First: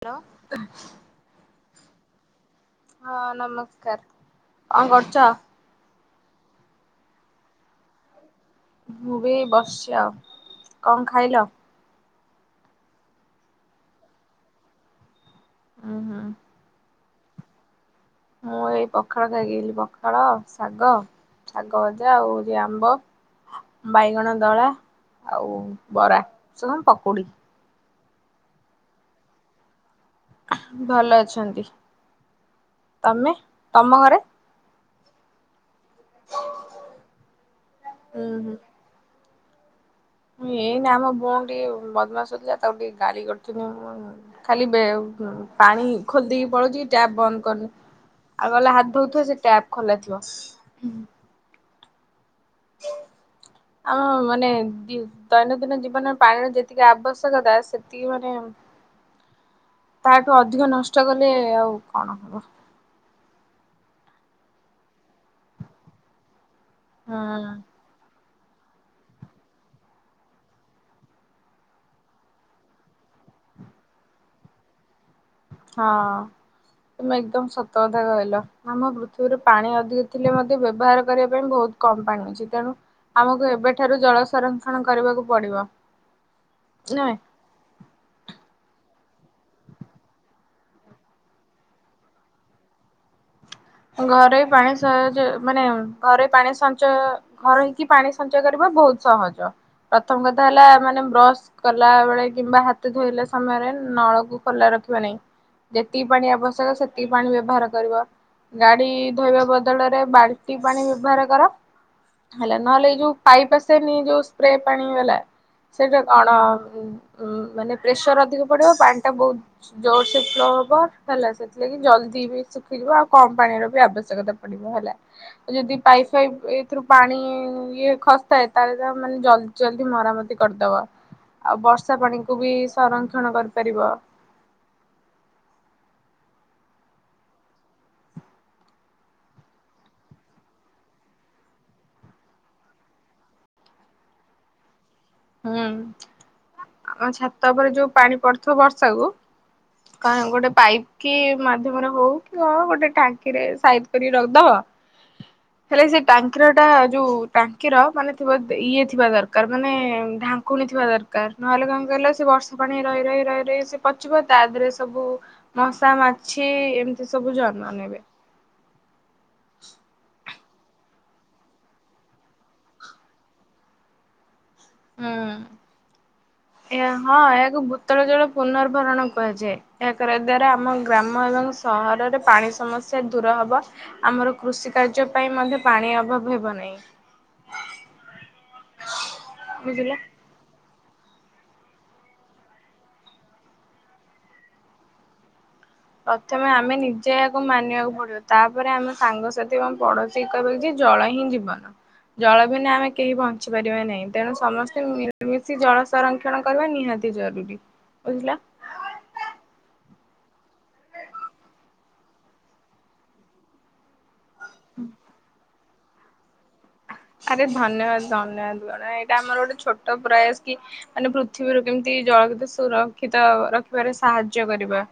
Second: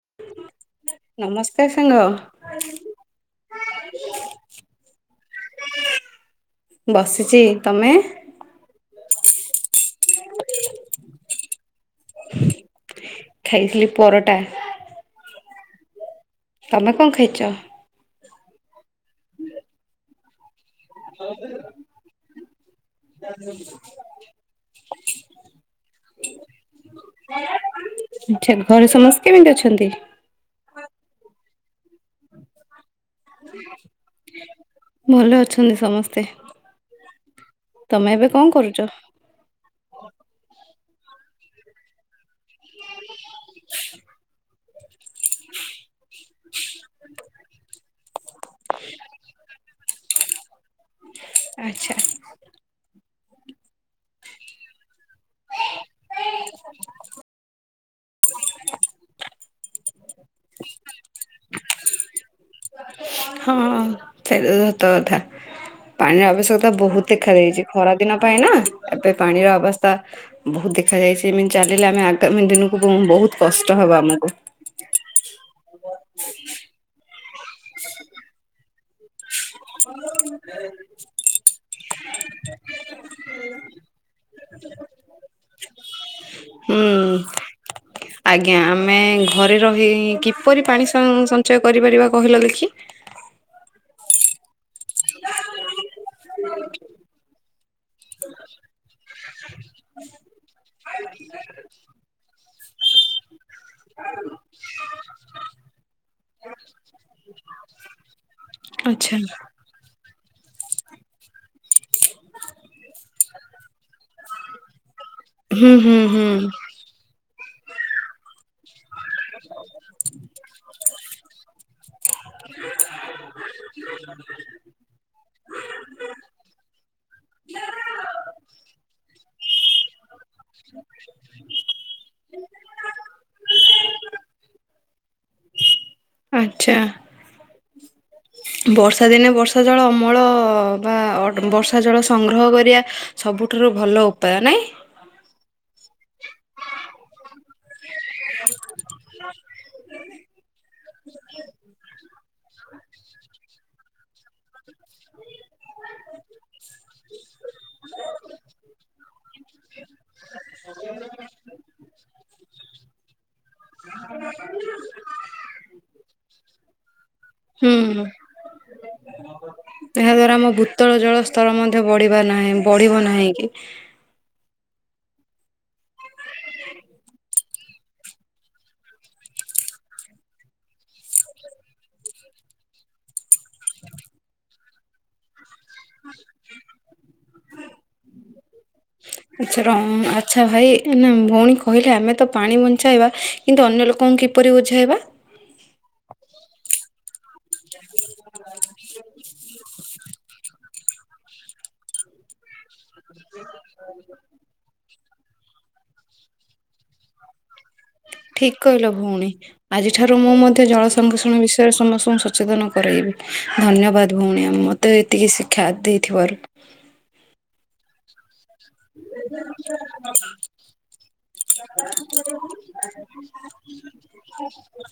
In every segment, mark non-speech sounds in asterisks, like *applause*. Hello ନମସ୍କାର ସା ଲ। ହଁ ନମସ୍କାର କଣ କରୁଚ? ବସିଚି। ତମେ? ମୁଁ ବି ବସିଚି ଆଉ। କଣ ଖାଇଲ? ଖାଇଥିଲି ପରଟା। ଉଁ ହୁଁ। ତମେ କଣ ଖାଇଛ? ମୁଁ ଏଇ ପଖାଳ ଖାଇକି ଆଇଲି। ପଖାଳ ଶାଗ ଶାଗ ଭଜା ଆହୁରି ଆମ୍ବ ବାଇଗଣ ଦଳା ଆଉ ବରା ଆଛା। ଘରେ ସମସ୍ତେ କେମିତି ଅଛନ୍ତି? ଭଲ ଅଛନ୍ତି। ତମେ, ତମ ଘରେ? ଭଲ ଅଛନ୍ତି ସମସ୍ତେ। ତମେ ହୁଁ ଏବେ କଣ କରୁଚ? ଏଇନେ ଆମ ଭଉଣୀ ଟିକେ ବଦମାସ ହଉଥିଲା। ତାକୁ ଟିକେ ଗାଳି କରିଥିଲି। ମୁଁ ଖାଲି ବେ ହୁଁ। ପାଣି ଖୋଲି ଦେଇକି ପଳଉଚି ଟ୍ୟାପ ବନ୍ଦ କରୁନି। ଆଉ ଗଲେ ହାତ ଧଉଥିବ ସେ ଟ୍ୟାପ ଖୋଲା ଥିବ। ହୁଁ। ଆଚ୍ଛା। ଆଉ ମାନେ ଦି ଦୈନନ୍ଦିନ ଜୀ ବନ ପାଣିର ଯେତିକି ଆବଶ୍ୟକତା ସେ ତିକି, ମାନେ ତାଠୁ ଅଧିକ ନଷ୍ଟ କଲେ ଆଉ କଣ ହବ। ହଁ। ସେଟା ସତ କଥା। ପାଣିର ଆବଶ୍ୟକତା ବହୁତ ହୁଁ ଦେଖା ଦେଇଚି। ଖରା ଦିନ ପାଇଁ ନା ଏବେ ପାଣିର ଅବସ୍ଥା ବହୁତ ଦେଖା ଯାଇଛି। ଏମିତି ଚାଲିଲେ ଆମେ ଆଗାମୀ ଦିନକୁ ବମ ବହୁତ କଷ୍ଟ ହବ ଆମକୁ। ହଁ ତମେ ଏକଦମ ସତ କଥା କହିଲ। ଆମ ପୃ ଥିବିରେ ପାଣି ଅଧିକ ଥିଲେ ମଧ୍ୟ ବ୍ୟବହାର କରିବା ପାଇଁ ବହୁତ କମ ପାଣି ଅଛି। ତେଣୁ ଆମକୁ ଏବେଠାରୁ ଜଳ ସଂରକ୍ଷଣ କରିବାକୁ ପଡିବ। ହୁଁ ନୁହେଁ? *inaudible* ଆଜ୍ଞା। ଆମେ ଘରେ ରହି କିପରି ପାଣି ସ ସଞ୍ଚୟ କରିପାରିବା, କହିଲ ଦେଖି? ଘରେ ବି ପାଣି ସ ସଂଚୟ ମାନେ ଘରେ ପାଣି ସଞ୍ଚୟ ଘରେ ରହିକି କି ପାଣି ସଞ୍ଚୟ କରିବା ବହୁତ ସହଜ। ପ୍ରଥମ କଥା ହେଲା ମାନେ ବ୍ରସ୍ କଲା ବେଳେ କିମ୍ବା ହା ତ ଧୋଇଲା ସମୟରେ ନଳକୁ ଖୋଲା ରଖିବା ନାଇଁ। ଯେତିକି ପାଣି ଆବଶ୍ୟକ ସେତିକି ପାଣି ବ୍ୟବହାର କରିବ। ଗାଡି ଆଚ୍ଛା ଧୋଇବା ବଦଳରେ ବାଲଟି ପାଣି ବ୍ୟବହାର କର। ହେଲା। ନହେଲେ ଏଇ ଯୋଉ ପାଇପ୍ ଆସେନି ଯୋଉ ସ୍ପ୍ରେ ପାଣି ବାଲା ହୁଁ ହୁଁ ସେଇଟା ହୁଁ କଣ ଉଁ ଉଁ ମାନେ ପ୍ରେସର ଅଧିକ ପଡିବ ପାଣି ଟା ବହୁତ ଜୋର ସେ ଫ୍ଲୋ ହବ ହେଲା। ସେଥିଲାଗି ଜଲଦି ବି ଶୁଖିଯିବ ଆଉ କମ ପାଣିର ବି ଆବଶ୍ୟକତା ପଡିବ ହେଲା। ଯଦି ପାଇପ୍ ଫାଇପ୍ ଏଇଥିରୁ ପାଣି ଇଏ ଖସିଥାଏ ତାହାଲେ ମାନେ ଜଲଦି ଜଲଦି ମରାମତି କରିଦବା। ଆଉ ବର୍ଷା ପାଣିକୁ ବି ସଂରକ୍ଷଣ କରିପାରିବ। ଆଚ୍ଛା। *unintelligible* ବର୍ଷା ଦିନେ ବର୍ଷା ଜଳ ଅମଳ ବା ବର୍ଷା ଜଳ ସଂଗ୍ରହ କରିବା ସବୁଠାରୁ ଭଲ ଉପାୟ। ନାଇଁ? ହୁଁ। ଆମ ଛାତ ଉପରେ ଯୋଉ ପାଣି ପଡିଥିବ ବର୍ଷା କୁ ଗୋଟେ ପାଇପ୍ କି ମାଧ୍ୟମରେ ହଉ କି କ ଗୋଟେ ଟାଙ୍କିରେ ସାଇଜ କରିକି ରଖିଦବ। ହେଲେ ସେ ଟାଙ୍କିର ଟା ଯୋଉ ଟାଙ୍କିର ମାନେ ଥିବା ଇଏ ଥିବା ଦରକାର। ମାନେ ଢାଙ୍କୁଣୀ ଥିବା ଦରକାର। ନହେଲେ କଣ କହିଲ, ସେ ବର୍ଷା ପାଣି ରହି ରହି ରହି ରହି ସେ ପଚିବ ତା ଦିରେ ସବୁ ମଶା ମାଛି ଏମ୍ ସବୁ ଜା ହୁଁ *unintelligible* ଏହା ଦ୍ଵାରା ଆମ ବୁତଳ ଜଳ ସ୍ତର ମଧ୍ୟ ବଢିବା ନାହିଁ ବଢିବ ନାହିଁ କି ହୁଁ ଏହା ହଁ ଏହାକୁ ଭୂତଳ ଜଳ ପୁନର୍ବାରଣ କୁହାଯାଏ ଏହା କରିବା ଦ୍ଵାରା ଆମ ଗ୍ରାମ ଏବଂ ସହରରେ ପାଣି ସମସ୍ୟା ଦୂର ହବ ଆମର କୃଷି କାର୍ଯ୍ୟ ପାଇଁ ମଧ୍ୟ ପାଣି ଅଭାବ ହେବ ନାହିଁ ଆଚଛ ର ଆଛା ବୁଝିଲ। *unintelligible* ଆଚ୍ଛା ଭାଇ ନା ଭଉଣୀ କହିଲେ ଆମେ ତ ପାଣି ବଞ୍ଚାଇବା କିନ୍ତୁ ଅନ୍ୟ ଲୋକଙ୍କୁ କିପରି ବୁଝାଇବା ପ୍ରଥମେ ଆମେ ନିଜେ ୟକୁ ମାନିବାକୁ ପଡିବ ତାପରେ ଆମ ସାଙ୍ଗସାଥି ଏବଂ ପଡୋଶୀ ସେ କହିବ କି ଜଳ ହିଁ ଜୀବନ ଜଳ ବି ନା ଆମେ କେହି ବଞ୍ଚି ଛି ପାରିବା ନାହିଁ ତେଣୁ ସମସ୍ତେ ମିମିଶି ଜଳ ସଂରକ୍ଷଣ କରିବା ନିହାତି ଜରୁରୀ ବୁଝିଲ ଠିକ୍ କହିଲ ଭଉଣୀ ଆଜିଠାରୁ ମୁଁ ମଧ୍ୟ ଜଳ ସଂରଷଣ ବିଷୟରେ ସମସ୍ତଙ୍କୁ ସଚେତନ କରାଇବି ଧନ୍ୟବାଦ ଭଉଣୀ ଆ ମତେ ଏତିକି ଶିକ୍ଷା ଦେଇଥିବାରୁ ଆରେ ଧନ୍ୟବାଦ ଧନ୍ୟବାଦ ଗଣ ଏଇଟା ଆମର ଗୋଟେ ଛୋଟ ପ୍ରୟାସ କି ମାନେ ପୃଥିବୀରୁ କେମିତି ଜଳ କିତ ସୁରକ୍ଷିତ ରଖିବାରେ ସାହାଯ୍ୟ କରିବା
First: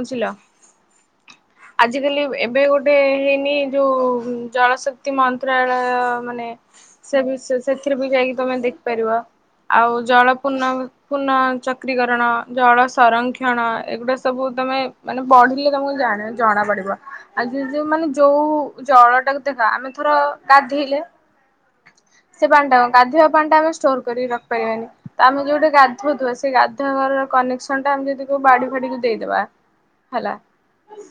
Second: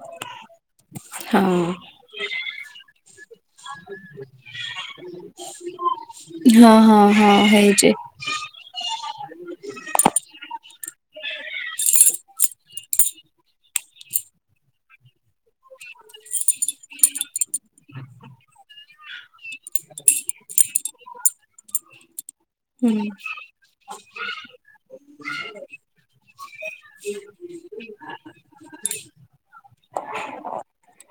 ବୁଝିଲ ହଁ। ଆଜିକାଲି ଏବେ ଗୋଟେ ହେଇନି ଯୋଉ ଜଳଶ ତି ମନ୍ତ୍ରାଳୟ ମାନେ ହଁ ହଁ ସେ ବି ହଁ ହେଇଛି ସେଥିରେ ବି ଯାଇକି ତମେ ଦେଖିପାରିବ ଆଉ ଜଳ ପୁଙ୍ଗ ପୁନଃ ଚକ୍ରି କରଣ ଜଳ ସଂରକ୍ଷଣ ଏବେ ସବୁ ତମେ ମାନେ ବଢିଲେ ତମକୁ ଜାଣ ଜଣା ପଡିବ ଆଜି ଯୋଉ ମାନେ ଯୋଉ ଜଳ ଟାକୁ ଦେଖ ଆମେ ଥର ଗାଧେଇଲେ ସେ ପାଣି ଟା ହୁଁ। ଗାଧୋଇବା ପାଣି ଟା ଆମେ ଷ୍ଟୋର କରିି ରଖପାରିବାନି ତ ଆମେ ଯୋଉଟେ ଗଧୁଥବା ସେଇ ଗାଧୁଆର କନେକ୍ସନ ଟା ଆମେ ଯଦିୋଉ ବାଡି ଫାଡିକୁ ଦେଇଦବା ହେଲା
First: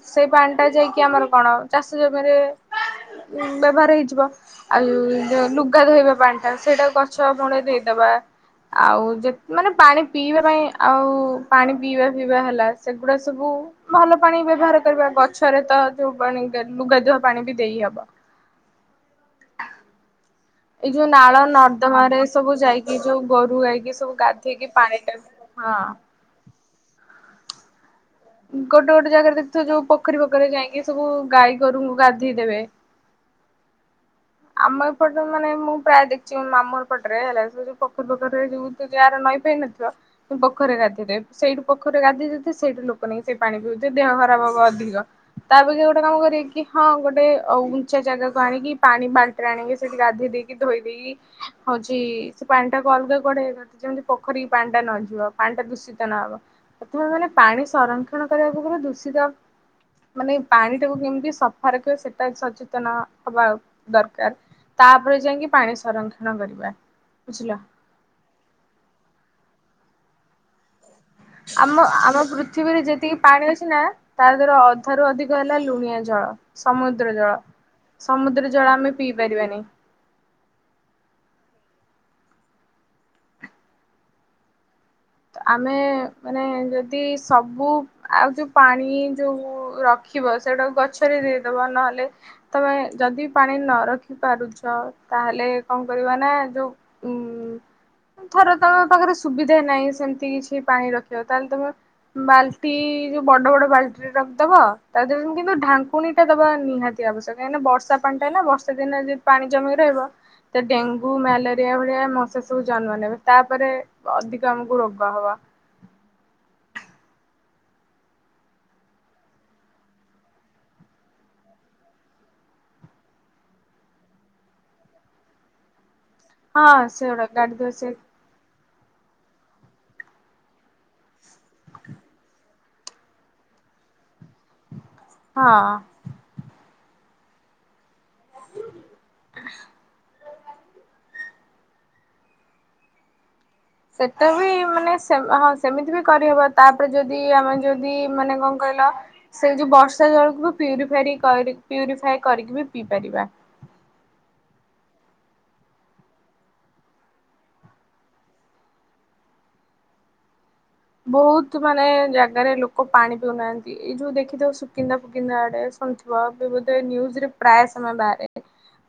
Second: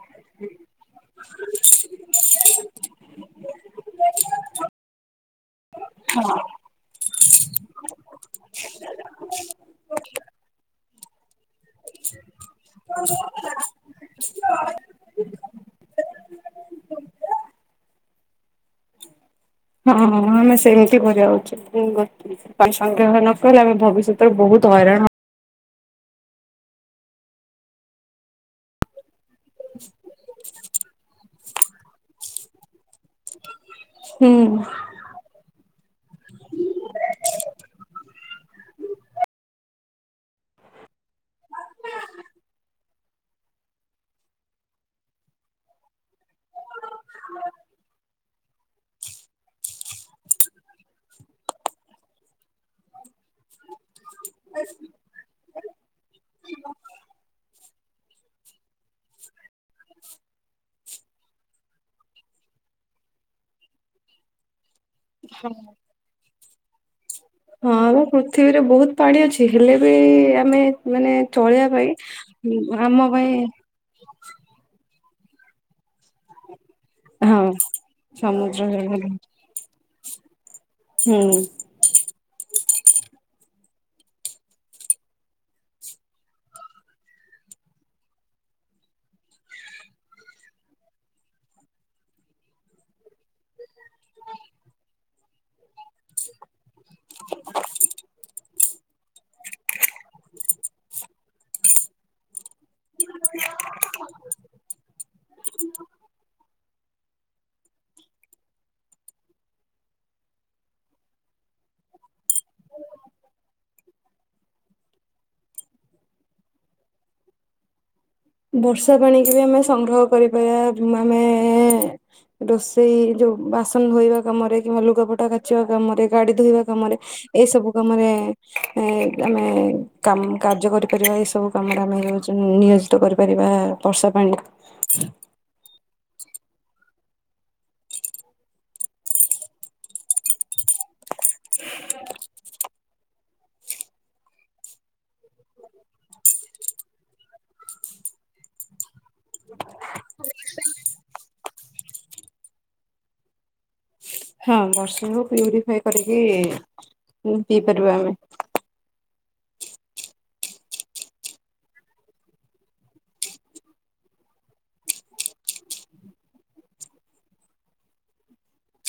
ସେଇ ପାନ୍ ଟା ଯାଇକି ଆମର କଣ ଚାଷ ଜମିରେ ଉ ବ୍ୟବହାର ହେଇଯିବ ଆଉ ଯୋଉ ଲୁଗା ଧୋଇବା ପାଣି ଟା ସେଇଟା ଗଛ ମୂଳେ ଦେଇଦବା ଆଉ ଯେ ମାନେ ପାଣି ପିଇବା ପାଇଁ ଆଉ ପାଣି ପିଇବା ପିଇବା ହେଲା ସେଗୁଡା ସବୁ ଭଲ ପାଣି ବ୍ୟବହାର କରିବା ଗଛରେ ତ ଯୋଉ ପାଣି ଲୁଗାଧୂଆ ପାଣି ବି ଦେଇହବ ହଁଁ ଏଇ ସେମିତି ଯୋଉ କରିବା ନାଳ ଉଚିତ ଗୋ ନର୍ଦ୍ଦମାରେ ସବୁ ଯାଇକି ଯୋଉ ସଂଗ୍ରହ ନ ଗୋରୁ କହଲେ ଆମେ ଗାଇକି ସବୁ ଭବିଷ୍ୟତରେ ଗାଧେଇକି ବହୁତ ପାଣି ହଇରାଣ ଟା ହଁ ଗୋଟେ ଗୋଟେ ଜାଗାରେ ଦେଖୁଥିବ ଯୋଉ ପୋଖୀ ପଖରରେ ଯାଇକି ସବୁ ଗାଈ ଗୋରୁଙ୍କୁ ଗାଧେଇ ଦେବେ ହୁଁ। ଆମ ଟ ମାନେ ମୁଁ ପ୍ରାୟ ଦେଖିଛି ମାମୁର ପଟରେ ହେଲା ସେ ଯୋଉ ପଖରୀ ପାଖରରେ ଯଉ ଯହାର ନଈନଥିବ ପୋରୀ ଗାଧୋଇରେ ସେଇଠୁ ପୋଖୀ ଗାଧ ଯଦି ସେଇଠୁ ଲୋକ କ ସେଇ ପାଣି ପିଉଛେ ଦେହ ଖରାପ ହବ ଅଧିକ ତାପେ ଗୋଟେ କାମ କରିବ ସେଇକି ହଁ ଗୋଟେ ଉଚ୍ଚା ଜାଗା କୁ ଆଣିକି ପାଣି ବାଲଟିରେ ଆଣିକି, ସେଠି ଗାଧେଇ ଦେଇକି ଧୋଇ ଦେଇକି ହଉଛି ସେ ପାଣି ଟାକୁ ଅଲ୍ ଗା କୁଆଳେ ଯେମିତି ପୋଖରୀ ପାଣି ଟା ନ ଯିବ ପାଣି ଟା ଦୂଷିତ ନହବ ପ୍ରଥମେ ମାନେ ପାଣି, ସଂରକ୍ଷଣ କରିବା ପୂର୍ବ ରୁ ଦୂଷିତ, ମାନେ ପାଣି ଟାକୁ କେମିତି ସଫା ରଖିବା ସେଟା ସଚେତନ ହବା ଆଉ, ଦରକାର ତାପରେ ଯାଇକି ହଁ। ପାଣି ସଂରକ୍ଷଣ କରିବା ବୁଝିଲ, ହଁ ଆମ ପୃଥିବୀରେ ବହୁତ ପାଣି ଅଛି ହେଲେ ବି ଆମେ ମାନେ, ଚଳିବା ପାଇଁ ଆମ-ଆମ ପୃଥିବୀରେ ଆମ ଯେତିକି ପାଇଁ ପାଣି ଅଛି ନା ତା ଭିତରୁ ଅଧାରୁ ଅଧିକ ହେଲା ଲୁଣିଆ ଜଳ, ସମୁଦ୍ର ହଁ ଜଳ-ସମୁଦ୍ର ଜଳ ଆମେ ପିଇ ପାରିବାନି, ହୁଁ, ତ ଆମେ ମାନେ ଯଦି ସବୁ, ଆଉ ଯୋଉ ପାଣି ଯୋଉ ରଖିବ ସେଟା ଗଛରେ ଦେଇଦବ ନହେଲେ, ତମେ ଯଦି ପାଣି ନ ରଖିପାରୁଛ ତାହେଲେ କଣ କରିବା ନା ଯେଉଁ, ଉୁଁ ଥର ତମ ପାଖରେ ସୁବିଧା ନାହିଁ, ସେମିତି କିଛି ପାଣି ରଖିବ ତାହେଲେ ତମେ ବାଲ୍ଟି ଯୋଉ ବଡ଼ ବଡ଼ ବାଲ୍ଟି ରେ ରଖିଦବ, ତାହ କିନ୍ତୁ ଢାଙ୍କୁକୁଣି ଟା ଦବା ନିହାତି ଆବଶ୍ୟକ କାଁଇନା ବର୍ଷ ପାଣି ଟା ନା ବର୍ଷା ଦିନରେ ଯଦି ପାଣି ଜମି କି ରହିବ, ସେ ଡେଙ୍ଗୁ ମ୍ୟାଲେରିଆ ଭଳିଆ ମଶା ସବୁ ଜନ୍ମ ନେବେ ତାପରେ ଅଧିକ ଆମକୁ ରୋଗ କ ହବ, ବର୍ଷା ପାଣି କି ବି ଆମେ ସଂଗ୍ରହ କରିପାରିବା ଆମେ, ରୋଷେଇ ଯୋଉ ବାସନ ଧୋଇବା କାମରେ କିମ୍ବା ଲୁଗାପଟା କାଚିବା କାମ ରେ, ଗାଡ଼ି ଧୋଇବା ହଁ କାମରେ ସେଗୁଡା ଏଇ ଗାଡି ସବୁ ଧୁଆ ସେ କାମରେ, ଏ ଆମେ କାମ କାର୍ଯ୍ୟ କରିପାରିବା ଏଇ ସବୁ କାମରେ ଆମେ ନି ଜି *unintelligible* ତୋ କରିପାରିବା ବର୍ଷା ପାଣି, ହଁ, *inaudible* ସେଟ ବି ମାନେ ସେ ହଁ ସେମିତି ବି କରିହେବ ତାପରେ ଯଦି ଆମେ ଯଦି ମାନେ କଣ କହିଲ, ସେଇ ଯୋଉ ବର୍ଷା ଜଳକୁ ବି ପିଉରିଫାରି କରି ପିଉରିଫାଇ କରିକି ବି ପିଇ ପାରିବା, ହଁ ବର୍ଷକୁ ପିଉରିଫାଇ କରିକି ହୁଁ ପିଇ ପାରିବା ଆମେ, ବହୁତ ମାନେ ଜାଗାରେ ଲୋକ ପାଣି ପିଉନାହାନ୍ତି, ଏଇ ଯୋଉ ଦେଖିଥିବ ସୁକିନ୍ଦା ଫୁକିନ୍ଦା ଆଡ଼େ ଶୁଣିଥିବ ଏବେବଧେ ନିୟୁଜ୍ ରେ ପ୍ରାୟ ସମୟ ବାହାରେ,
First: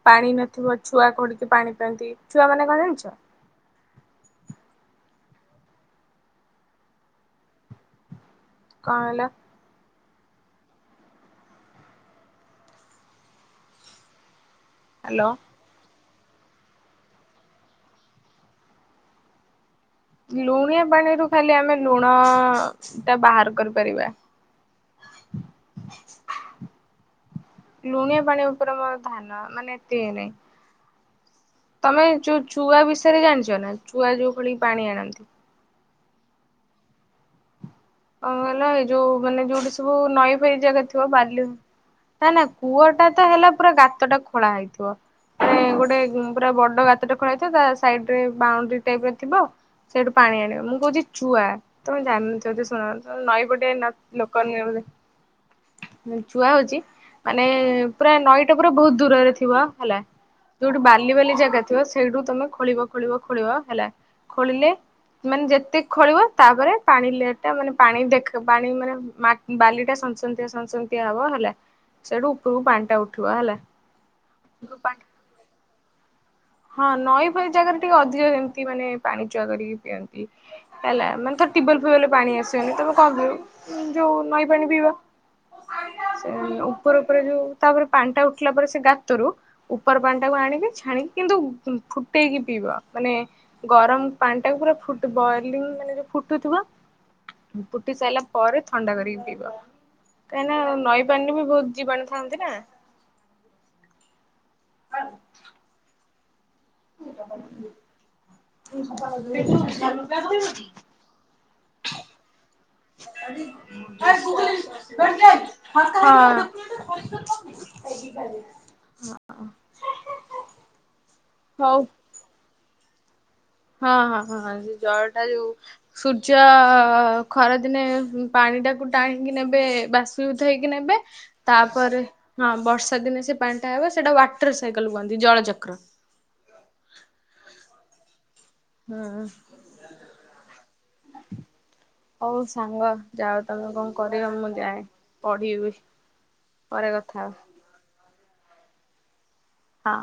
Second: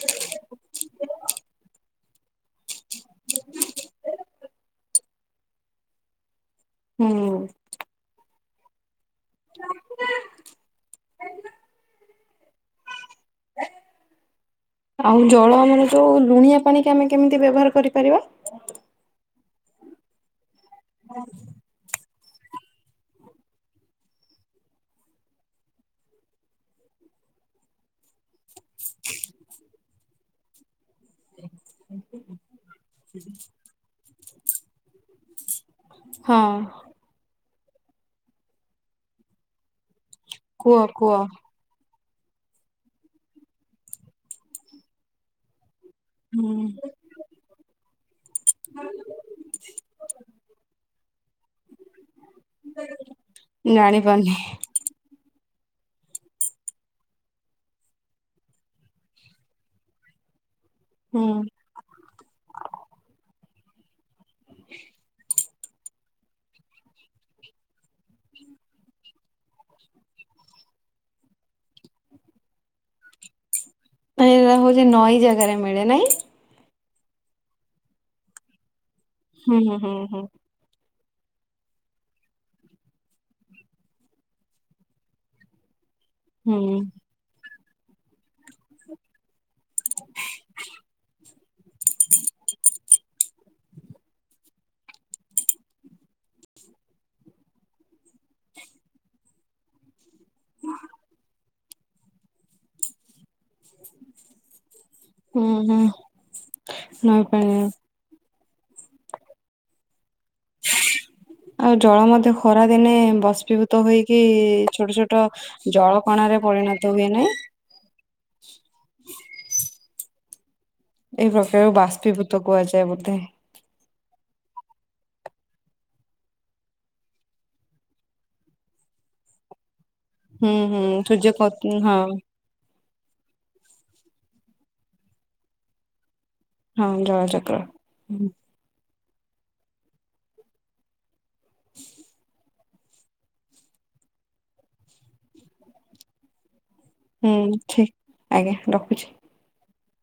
ପାଣି ନଥିବ ଛୁଆ କୋଉଠିକି ପାଣି ପିଆନ୍ତି ଛୁଆ ମାନେ କଣ ଜାଣିଛ? ହୁଁ, କଁ ହେଲା? ଆଉ ହ୍ୟାଲୋ ଜଳ ଆମର ଯୋଉ ଲୁଣିଆ ପାଣି କି ଆମେ କେମିତି ବ୍ୟବହାର କରିପାରିବା, ଲୁଣିଆ ପାଣିରୁ ଖାଲି ଆମେ ଲୁଣ ଟା ବାହାର କରିପାରିବା, *inaudible* ଲୁଣିଆ ପାଣି ଉପରେ ମୋର ଧ୍ୟାନ ମାନେ ଏତେ ଇଏ ନାହିଁ, ତମେ ଯୋଉ ଚୁଆ ବିଷୟରେ ଜାଣିଛ ନା ଚୁଆ ଯୋଉ ଖଳି ପାଣି ଆଣନ୍ତି, ହଁ, କଁ କିଲ ଏଇ ଯୋଉ ମାନେ ଯୋଉଠି ସବୁ ନଈ ଫଇ କୁହ ଜାଗା ଥିବ କୁହ ବାଲିରୁ, ନା-ନା କୂଅ ଟା ତ ହେଲା ପୁରା ଗାତଟା ଖୋଳା ହେଇଥିବ ମାନେ ଗୋଟେ, ହୁଁ ପୁରା ବଡ଼ ଗାତଟେ ଖୋଳାଇଥିବ ତା ସାଇଡ ରେ ବାଉଣ୍ଡରି ଟାଇପ ର ଥିବ, ସେଇଠୁ ପାଣି ଆଣିବ ମୁଁ କହୁଛି ଚୁଆ ତମେ ଜାଣିନ ଥିବ ସେ ଚୁଆ ତମେ ନଈ ପଟିଆ ଜାଣିପାରୁନି ଲୋକାଲରେ, ହଉ ଲେ, ଚୁଆ ହଉଛି ମାନେ ପୁରା ନଈଟା ପୁରା ବହୁତ ଦୂରରେ ଥିବ ହେଲା, ଯୋଉଠି ବାଲି-ବାଲି ହୁଁ ଜାଗା ଥିବ ସେଇଠୁ ତମେ ଖୋଳିବ-ଖୋଳିବ- ଖୋଳିବ ହେଲା, ଖୋଳିଲେ ମାନେ ଯେତେ ଖୋଳିବ ତାପରେ ପାଣି ଲେ ଟା ମାନେ ପାଣି ଦେଖ ପାଣି ମାନେ ମାଟ୍ ବାଲି ଟା ସନ୍ତସନ୍ତିଆ-ସନ୍ତସନ୍ତିଆ ହବ ହେଲା, ସେଠୁ ଉପରକୁ ପାଣି ଟା ଉଠିବ ହେଲା, ମାନେ ଏଗୁଳା ହେଉଛି ନଈ ଜାଗାରେ ମିଳେ ନେଇ ହଁ ନଈ ଫଇ ଜାଗାରେ ଟିକେ ଅଧିକ ଏମତି ମାନେ ପାଣି ଚୁଆ ହୁଁ କରିକି ହୁଁ ପିଅନ୍ତି। ହୁଁ ହେଲା ମାନେ ଥର ଟ୍ୟୁବଲ ଫିବଲ ରୁ ପାଣି ଆସିବନି ତମେ କଣ କରିବ ଯୋଉ ନଈ ପାଣି ପିଇବା। ସେଇ ହୁଁ। ଉପର ଉପରେ ଯୋଉ ତାପରେ ପାଣି ଟା ଉଠିଲା ପରେ ସେ ଗାତରୁ ଉପର ପାଣି ଟାକୁ ଆଣିବେ ଛାଣିକି କିନ୍ତୁ ଫୁ ଫୁଟେଇକି ପିଇବା ମାନେ ଗରମ ପାଣି ଟାକୁ ପୁରା ଫୁଟ ବଏଲିଂ ମାନେ ଯୋଉ ଫୁଟୁଥିବ ଫୁଟି ସାଇଲା ପରେ ଥଣ୍ଡା କରିକି ପିଇବ। କାହିଁନା ନଈ ପାଣିରେ ବି ବହୁତ ଜୀବାଣୁ ଥାନ୍ତି ନା। ହୁଁ ହୁଁ ନଇ ପାଣି *inaudible* ଆଉ ଜଳ ମଧ୍ୟ ଖ ଖରା ଦିନେ ବଷ୍ପୀଭୂତ ହୋଇକି ଛୋଟ ଛୋଟ ଜଳ କଣାରେ ପରିଣତ ହୁଏ ନା। *inaudible* ଏଇ ପ୍ରକାର ହଉ। ବାଷ୍ପୀଭୂତ କୁହାଯାଏ ବୋଧେ। ହଁ ହଁ ହଁ ହଁ ସେ ଜଳ ଟା ଯୋଉ ସୂର୍ଯ୍ୟ ଖରାଦିନେ ପାଣି ଟାକୁ ଟାଣିକି ନେବେ ବାସ୍ ତୁ ହୁଁ ଥାଇକି ହୁଁ ନେବେ ସୂର୍ଯ୍ୟ କ- ହଁ ତାପରେ ହଁ ବର୍ଷା ଦିନେ ସେ ପାଣି ଟା ହେବ ସେଟା ୱାଟର ସାଇକଲ କୁହନ୍ତି ଜଳଚକ୍ର। ହଁ ଜଳଚକ୍ର ହଁ *inaudible* ହଉ ସାଙ୍ଗ ଯାଅ ତମେ କଣ କରିବ ମୁଁ ଯାଏ ପଢିବି। ପରେ କଥା ହୁଁ ହବା ଠିକ୍ ଆଜ୍ଞା ରଖୁଛି ହଁ